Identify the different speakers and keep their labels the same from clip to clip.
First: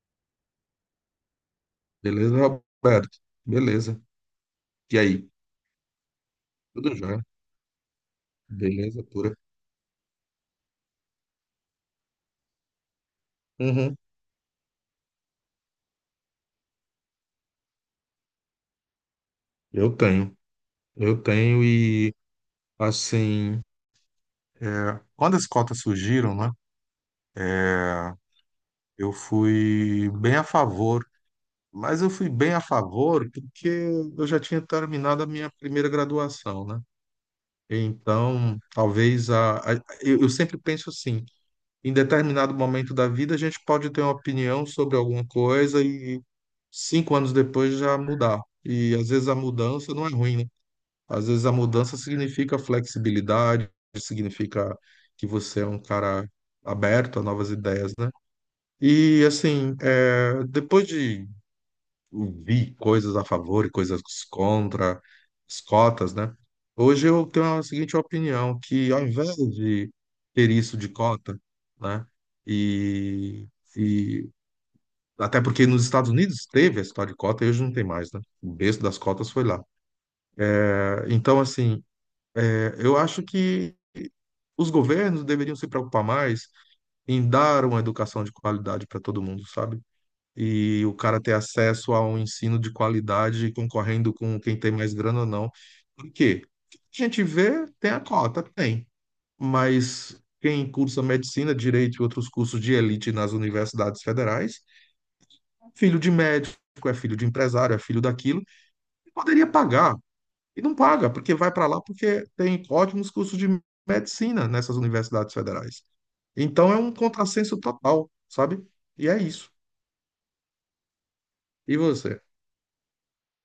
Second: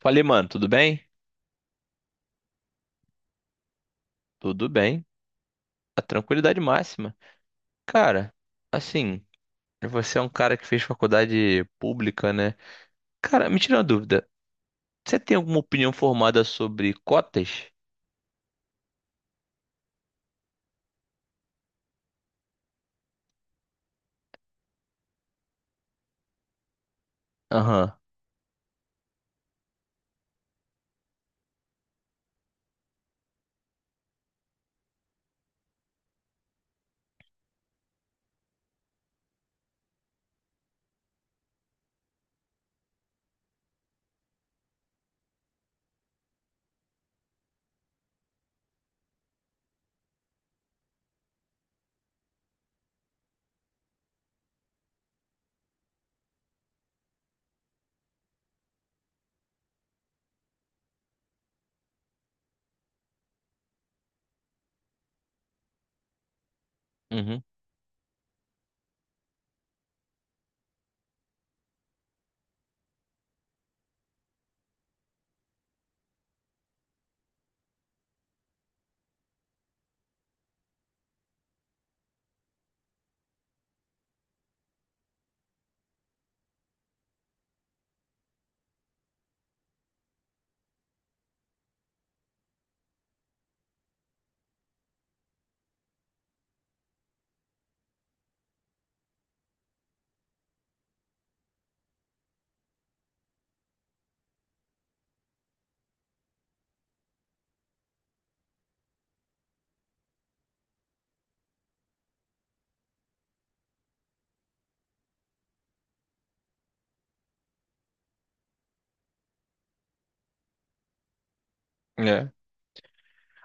Speaker 1: Falei, mano, tudo bem?
Speaker 2: Beleza, Roberto? Beleza.
Speaker 1: Tudo
Speaker 2: E
Speaker 1: bem.
Speaker 2: aí?
Speaker 1: A tranquilidade
Speaker 2: Tudo
Speaker 1: máxima.
Speaker 2: jóia?
Speaker 1: Cara,
Speaker 2: Beleza
Speaker 1: assim,
Speaker 2: pura.
Speaker 1: você é um cara que fez faculdade pública, né? Cara, me tira uma
Speaker 2: Uhum.
Speaker 1: dúvida. Você tem alguma opinião formada sobre cotas?
Speaker 2: Eu tenho. Eu tenho e, assim, é, quando as cotas surgiram, né,
Speaker 1: Aham.
Speaker 2: cara, eu fui bem a favor. Mas eu fui bem a favor porque eu já tinha terminado a minha primeira graduação, né? Então, talvez eu sempre penso assim, em determinado momento da vida, a gente pode ter uma opinião sobre alguma coisa e 5 anos depois já mudar. E às vezes a mudança não é ruim, né? Às vezes a mudança significa flexibilidade, significa que você é um cara aberto a novas ideias, né? E assim, é, depois de vi coisas a favor e coisas contra, as cotas, né? Hoje eu
Speaker 1: Uhum.
Speaker 2: tenho a seguinte opinião, que ao invés de ter isso de cota, né? E, e até porque nos Estados Unidos teve a história de cota e hoje não tem mais, né? O berço das cotas foi lá. Então, assim, eu acho que os governos deveriam se preocupar mais em dar uma educação de qualidade para todo mundo, sabe? E o cara ter acesso a um ensino de qualidade concorrendo com quem tem mais grana ou não. Por quê? O que a gente vê, tem a cota, tem, mas quem cursa medicina, direito e outros cursos de elite nas universidades federais, filho de médico, é filho de empresário, é filho daquilo, e poderia pagar e não paga, porque vai para lá porque tem ótimos cursos de medicina nessas universidades federais. Então é um contrassenso total, sabe? E é isso. E você?
Speaker 1: É.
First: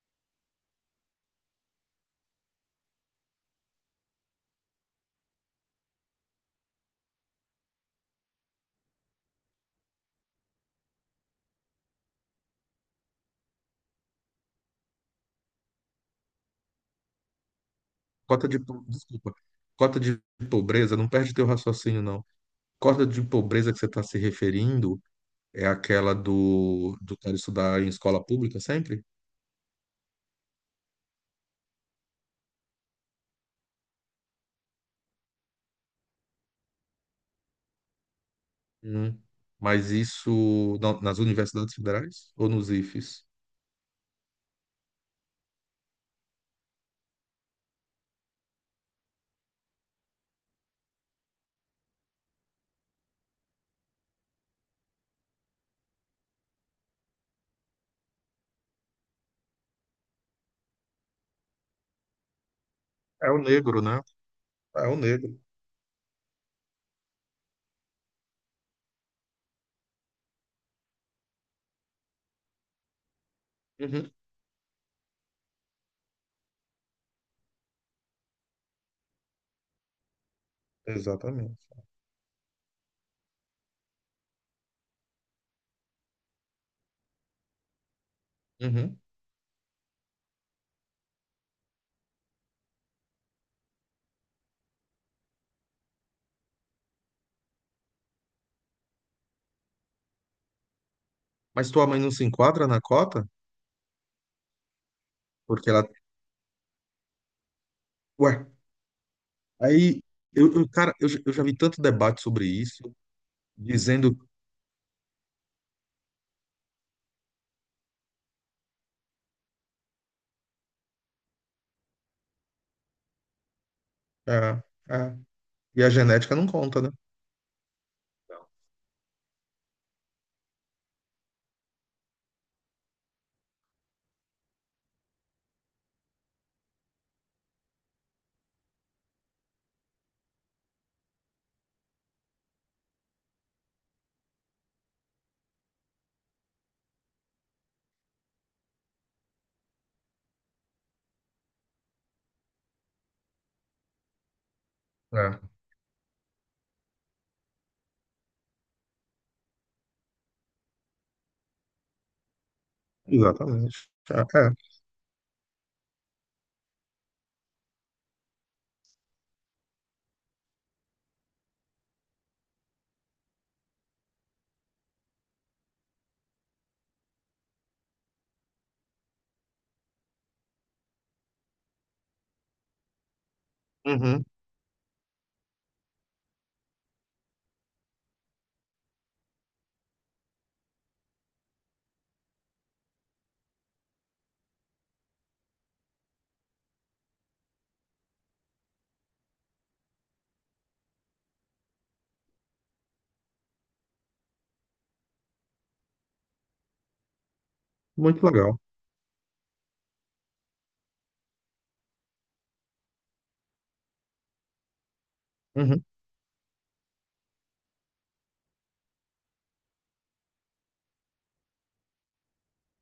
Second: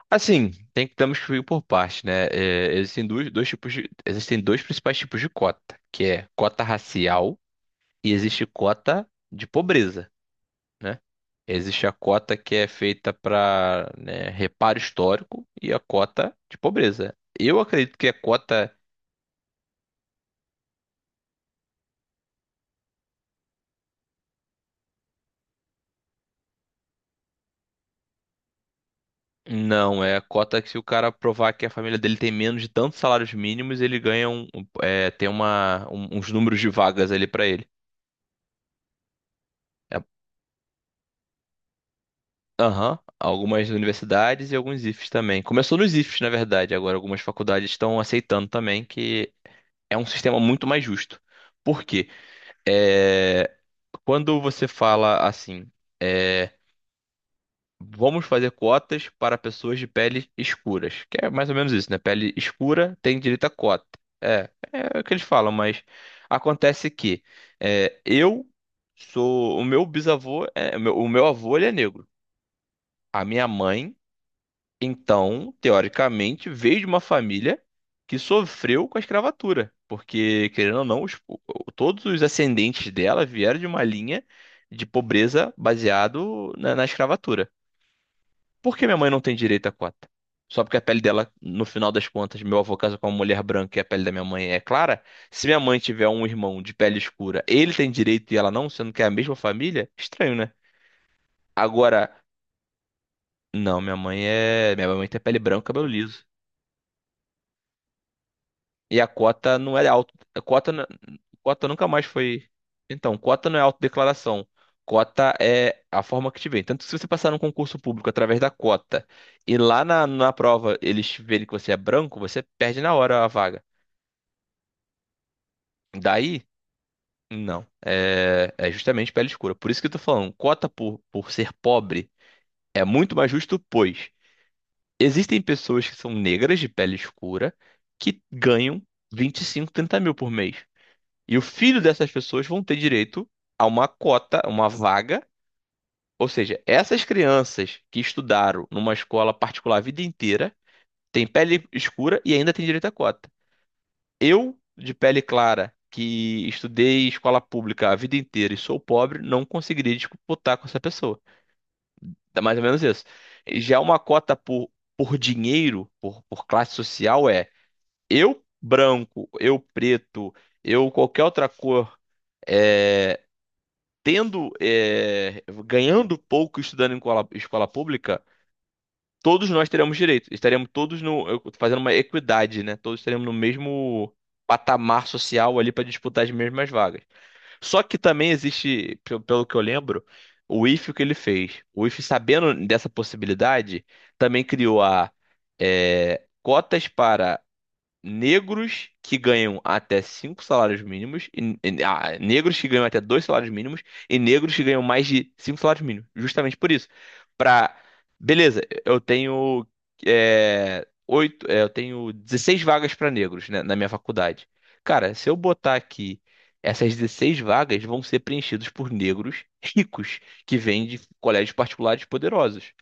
Speaker 1: Assim, temos que ir por parte, né? É, existem dois principais tipos de cota, que é cota racial e existe cota de pobreza, né? Existe a cota que é feita para reparo histórico e a cota de pobreza. Eu acredito que a cota
Speaker 2: Desculpa. Cota de pobreza, não perde teu raciocínio, não. Cota de pobreza que você está se referindo é aquela do cara estudar em escola pública sempre?
Speaker 1: não é a cota que, se o cara provar que a família dele tem menos de tantos salários mínimos, ele ganha tem uns números de vagas ali para ele.
Speaker 2: Hum. Mas
Speaker 1: É-
Speaker 2: isso nas universidades federais ou nos
Speaker 1: Aham.
Speaker 2: IFES?
Speaker 1: Algumas universidades e alguns IFES também. Começou nos IFES, na verdade. Agora, algumas faculdades estão aceitando também, que é um sistema muito mais justo. Por quê? É, Quando você fala assim, é, vamos fazer cotas para pessoas de pele escuras, que é mais ou menos isso, né? Pele escura tem
Speaker 2: É o
Speaker 1: direito a
Speaker 2: negro,
Speaker 1: cota.
Speaker 2: né?
Speaker 1: É,
Speaker 2: É o
Speaker 1: é o que eles
Speaker 2: negro.
Speaker 1: falam, mas acontece que é, eu o meu avô, ele é negro. A minha mãe,
Speaker 2: Uhum.
Speaker 1: então, teoricamente, veio de uma família que sofreu com a escravatura, porque, querendo ou não,
Speaker 2: Exatamente.
Speaker 1: todos os ascendentes dela vieram de uma linha de pobreza baseado na escravatura. Por que minha
Speaker 2: Uhum.
Speaker 1: mãe não tem direito à cota? Só porque a pele dela, no final das contas, meu avô casa com uma mulher branca e a pele da minha mãe é clara. Se minha mãe tiver um irmão de pele escura, ele tem direito e ela não, sendo que é a mesma família? Estranho, né?
Speaker 2: Mas tua mãe
Speaker 1: Agora,
Speaker 2: não se enquadra na cota?
Speaker 1: não, minha mãe é. Minha mãe tem pele branca,
Speaker 2: Porque
Speaker 1: cabelo
Speaker 2: ela.
Speaker 1: liso.
Speaker 2: Ué,
Speaker 1: E a cota não era
Speaker 2: aí.
Speaker 1: auto.
Speaker 2: Cara, eu já vi
Speaker 1: Cota
Speaker 2: tanto
Speaker 1: nunca mais
Speaker 2: debate sobre
Speaker 1: foi.
Speaker 2: isso,
Speaker 1: Então, cota não é
Speaker 2: dizendo.
Speaker 1: autodeclaração. Cota é a forma que te vem. Tanto que, se você passar num concurso público através da cota e lá na prova eles verem que você é branco, você perde na hora a vaga.
Speaker 2: É, é, e a genética
Speaker 1: Daí,
Speaker 2: não conta,
Speaker 1: não. É, é justamente pele escura. Por isso que eu tô falando, cota por ser pobre é muito mais justo, pois existem pessoas que são negras de pele escura que ganham 25, 30 mil por mês. E o filho dessas pessoas vão ter direito a uma cota, uma vaga. Ou seja, essas crianças que estudaram numa escola particular a vida inteira têm pele escura e ainda têm direito à cota. Eu, de pele
Speaker 2: né?
Speaker 1: clara, que estudei em escola pública a vida inteira e sou pobre, não conseguiria disputar com essa pessoa. É mais ou menos isso.
Speaker 2: Exatamente.
Speaker 1: Já uma
Speaker 2: É,
Speaker 1: cota
Speaker 2: é.
Speaker 1: por dinheiro, por classe social, eu branco, eu preto, eu qualquer outra cor. é, Ganhando pouco, estudando em escola pública, todos nós teremos direito. Estaremos todos no, eu- fazendo uma equidade, né? Todos estaremos no mesmo
Speaker 2: Uhum,
Speaker 1: patamar social ali para disputar as mesmas vagas. Só que também existe, pelo que eu lembro, o IFE que ele fez. O IFE, sabendo dessa possibilidade, também criou a, cotas para negros que ganham até 5 salários mínimos, e negros que ganham até 2 salários mínimos e negros que ganham mais de 5 salários mínimos. Justamente por isso. Pra,
Speaker 2: muito legal.
Speaker 1: Beleza, eu tenho, oito, eu tenho 16 vagas para negros, né, na minha faculdade. Cara, se eu botar
Speaker 2: Uhum.
Speaker 1: aqui. Essas 16 vagas vão ser preenchidas por negros ricos que vêm de colégios particulares poderosos.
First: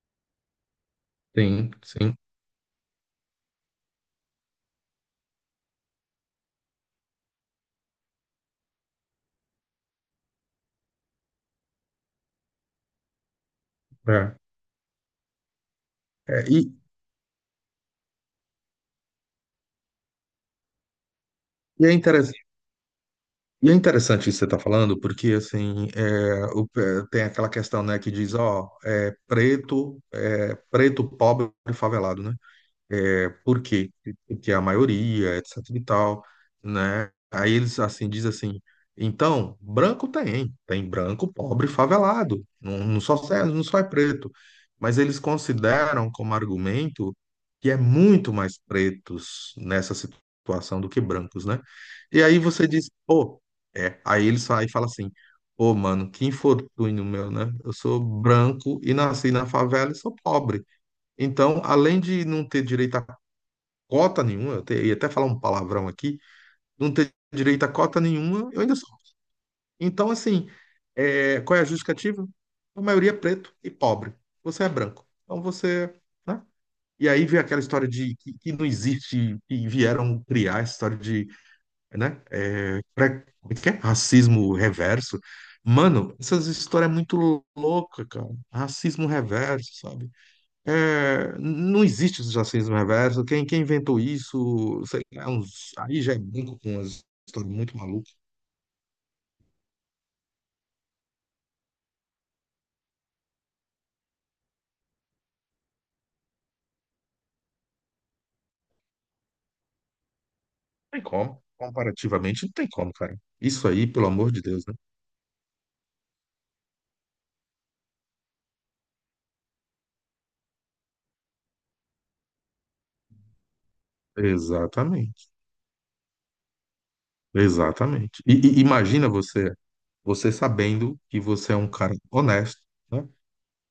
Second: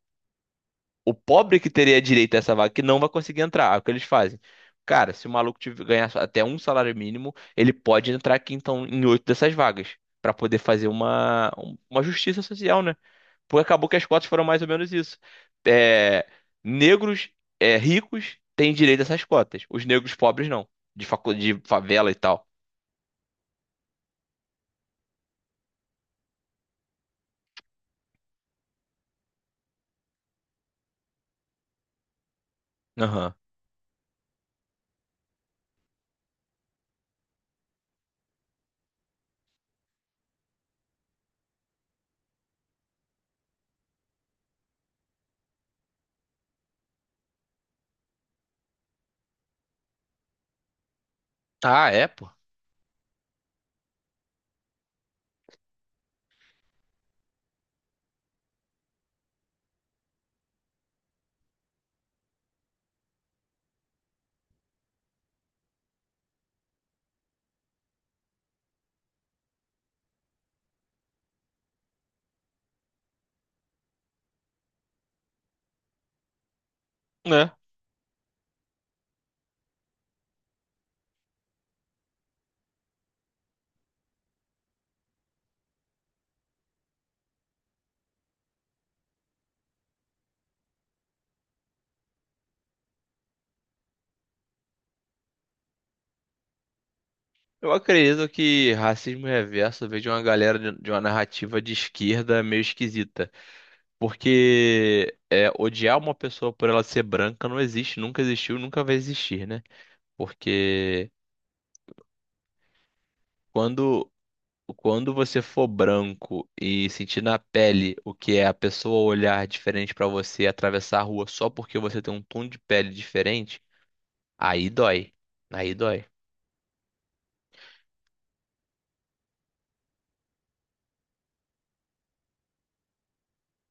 Speaker 1: O pobre que
Speaker 2: Sim,
Speaker 1: teria
Speaker 2: sim.
Speaker 1: direito a essa vaga que não vai conseguir entrar. É o que eles fazem. Cara, se o maluco ganhar até 1 salário mínimo, ele pode entrar aqui então em oito dessas vagas pra poder fazer uma justiça social, né? Porque acabou que as cotas
Speaker 2: É.
Speaker 1: foram mais ou menos isso. É,
Speaker 2: É, e,
Speaker 1: negros, ricos têm direito a essas cotas. Os negros pobres não, de
Speaker 2: e é
Speaker 1: favela e
Speaker 2: interessante.
Speaker 1: tal.
Speaker 2: E é interessante isso que você está falando, porque assim é, é, tem aquela questão, né, que diz, ó, é preto, pobre, e favelado, né? É,
Speaker 1: Aham.
Speaker 2: por quê? Porque a maioria, etc e tal, né? Aí eles, assim, dizem assim, então, branco tem, branco, pobre, favelado, não só, não só é preto, mas eles consideram como argumento que é muito mais pretos nessa situação do que brancos, né?
Speaker 1: Ah, é,
Speaker 2: E
Speaker 1: pô.
Speaker 2: aí você diz, pô, é, aí eles saem e falam assim, pô, mano, que infortúnio meu, né? Eu sou branco e nasci na favela e sou pobre. Então, além de não ter direito a cota nenhuma, eu te- ia até falar um palavrão aqui, não ter direito a cota nenhuma, eu ainda sou. Então, assim, é, qual é a justificativa? A maioria é preto e pobre. Você é branco. Então você, né? E aí vem
Speaker 1: É.
Speaker 2: aquela história de que não existe, que vieram criar essa história de, né? É, como é que é? Racismo reverso. Mano, essas histórias é muito louca, cara. Racismo reverso, sabe? É, não existe o jacismo reverso. Quem inventou isso, sei lá, aí já é brinco com umas histórias
Speaker 1: Eu
Speaker 2: muito malucas.
Speaker 1: acredito que racismo reverso veio de uma galera de uma narrativa de esquerda meio esquisita. Porque é, odiar uma pessoa por ela ser branca não existe, nunca existiu, nunca vai existir, né?
Speaker 2: Não tem
Speaker 1: Porque
Speaker 2: como. Comparativamente, não tem como, cara. Isso aí, pelo
Speaker 1: quando,
Speaker 2: amor de Deus, né?
Speaker 1: quando você for branco e sentir na pele o que é a pessoa olhar diferente pra você e atravessar a rua só porque você tem um tom de pele diferente, aí dói.
Speaker 2: Exatamente.
Speaker 1: Aí dói.
Speaker 2: Exatamente. E imagina você, você sabendo que você é um cara honesto, né?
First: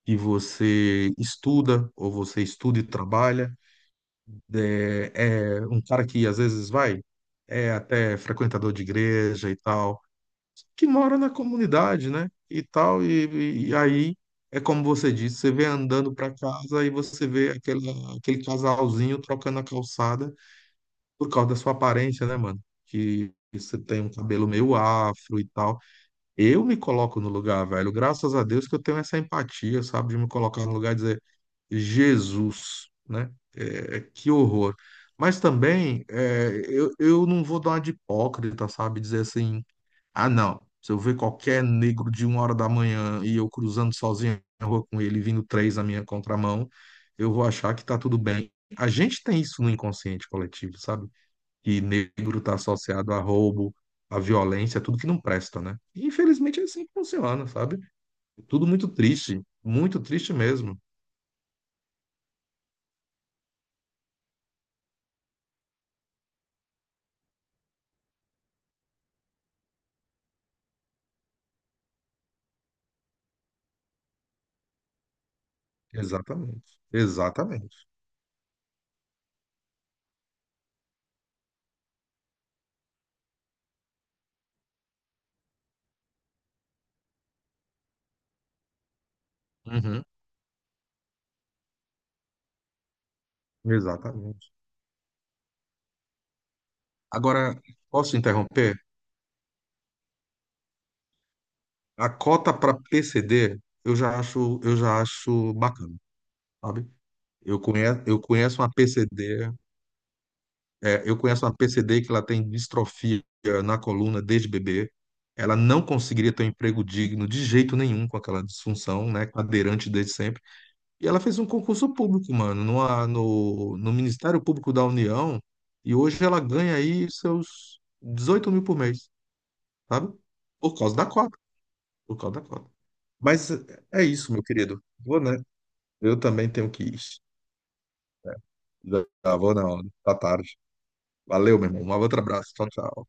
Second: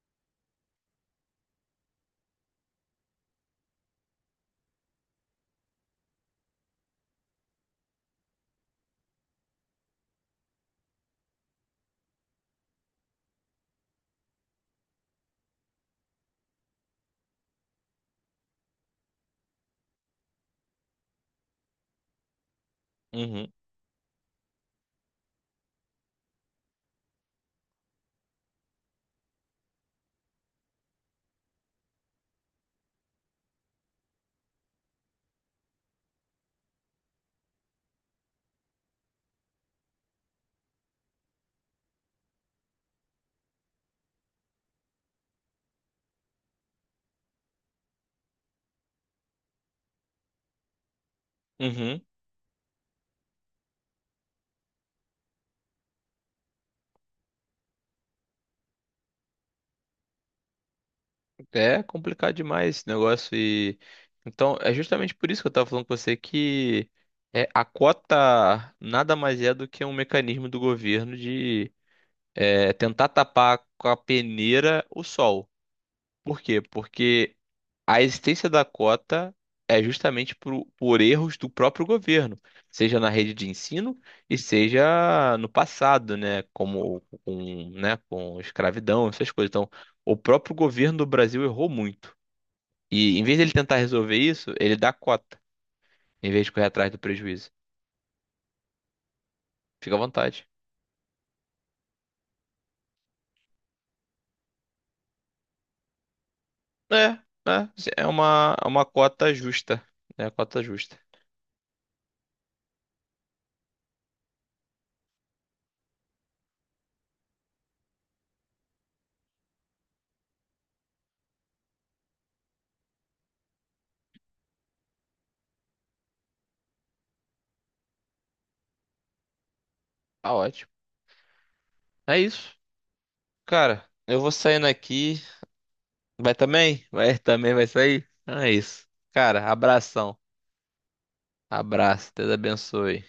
Speaker 2: Que você estuda, ou você estuda e trabalha, é é um cara que às vezes vai é até frequentador de igreja e tal. Que mora na comunidade, né? E tal, e aí é como você disse, você vem andando para casa e você vê aquele casalzinho trocando a calçada por causa da sua aparência, né, mano? Que
Speaker 1: Uhum,
Speaker 2: você tem um cabelo meio afro e tal. Eu me coloco no lugar, velho. Graças a Deus que eu tenho essa empatia, sabe? De me colocar no lugar e dizer, Jesus, né? É, é, que horror. Mas também é, eu não vou dar uma de hipócrita, sabe? Dizer assim, ah, não. Se eu ver qualquer negro de uma hora da manhã e eu cruzando sozinho na rua com ele, vindo três na minha contramão, eu vou achar que tá tudo bem. A gente tem isso no inconsciente coletivo, sabe? Que
Speaker 1: uhum.
Speaker 2: negro tá associado a roubo, a violência, tudo que não presta, né? E, infelizmente é assim que funciona, sabe? Tudo muito triste mesmo.
Speaker 1: É complicado demais esse negócio e então é justamente por isso que eu tava falando com você que, a cota nada mais é do que um mecanismo do governo de, tentar tapar com a peneira o sol. Por quê?
Speaker 2: Exatamente.
Speaker 1: Porque
Speaker 2: Exatamente.
Speaker 1: a existência da cota é justamente por erros do próprio governo, seja na rede de ensino e seja no passado, né? Como com, né, com escravidão, essas coisas. Então,
Speaker 2: Uhum.
Speaker 1: o próprio governo do Brasil errou muito. E em vez dele tentar resolver
Speaker 2: Exatamente.
Speaker 1: isso, ele dá cota, em vez de correr atrás do prejuízo.
Speaker 2: Agora, posso interromper?
Speaker 1: Fica à vontade.
Speaker 2: A cota para PCD, eu já acho bacana. Sabe?
Speaker 1: É, é,
Speaker 2: Eu conheço,
Speaker 1: é
Speaker 2: eu
Speaker 1: uma,
Speaker 2: conheço
Speaker 1: é
Speaker 2: uma
Speaker 1: uma cota
Speaker 2: PCD,
Speaker 1: justa. É uma cota justa.
Speaker 2: é, eu conheço uma PCD que ela tem distrofia na coluna desde bebê. Ela não conseguiria ter um emprego digno de jeito nenhum com aquela disfunção, né? Cadeirante desde sempre. E ela fez um concurso público, mano, no Ministério Público da União. E hoje ela ganha aí seus 18 mil por mês, sabe?
Speaker 1: Tá ótimo.
Speaker 2: Por causa da cota, por
Speaker 1: É
Speaker 2: causa da
Speaker 1: isso.
Speaker 2: cota. Mas é
Speaker 1: Cara,
Speaker 2: é
Speaker 1: eu vou
Speaker 2: isso, meu
Speaker 1: saindo
Speaker 2: querido. Vou,
Speaker 1: aqui.
Speaker 2: né? Eu
Speaker 1: Vai
Speaker 2: também tenho que
Speaker 1: também?
Speaker 2: ir.
Speaker 1: Vai também, vai sair? Então é isso.
Speaker 2: Já já
Speaker 1: Cara,
Speaker 2: vou na hora. Tá
Speaker 1: abração.
Speaker 2: tarde. Valeu, meu irmão. Um
Speaker 1: Abraço.
Speaker 2: outro
Speaker 1: Deus
Speaker 2: abraço. Tchau,
Speaker 1: abençoe.
Speaker 2: tchau.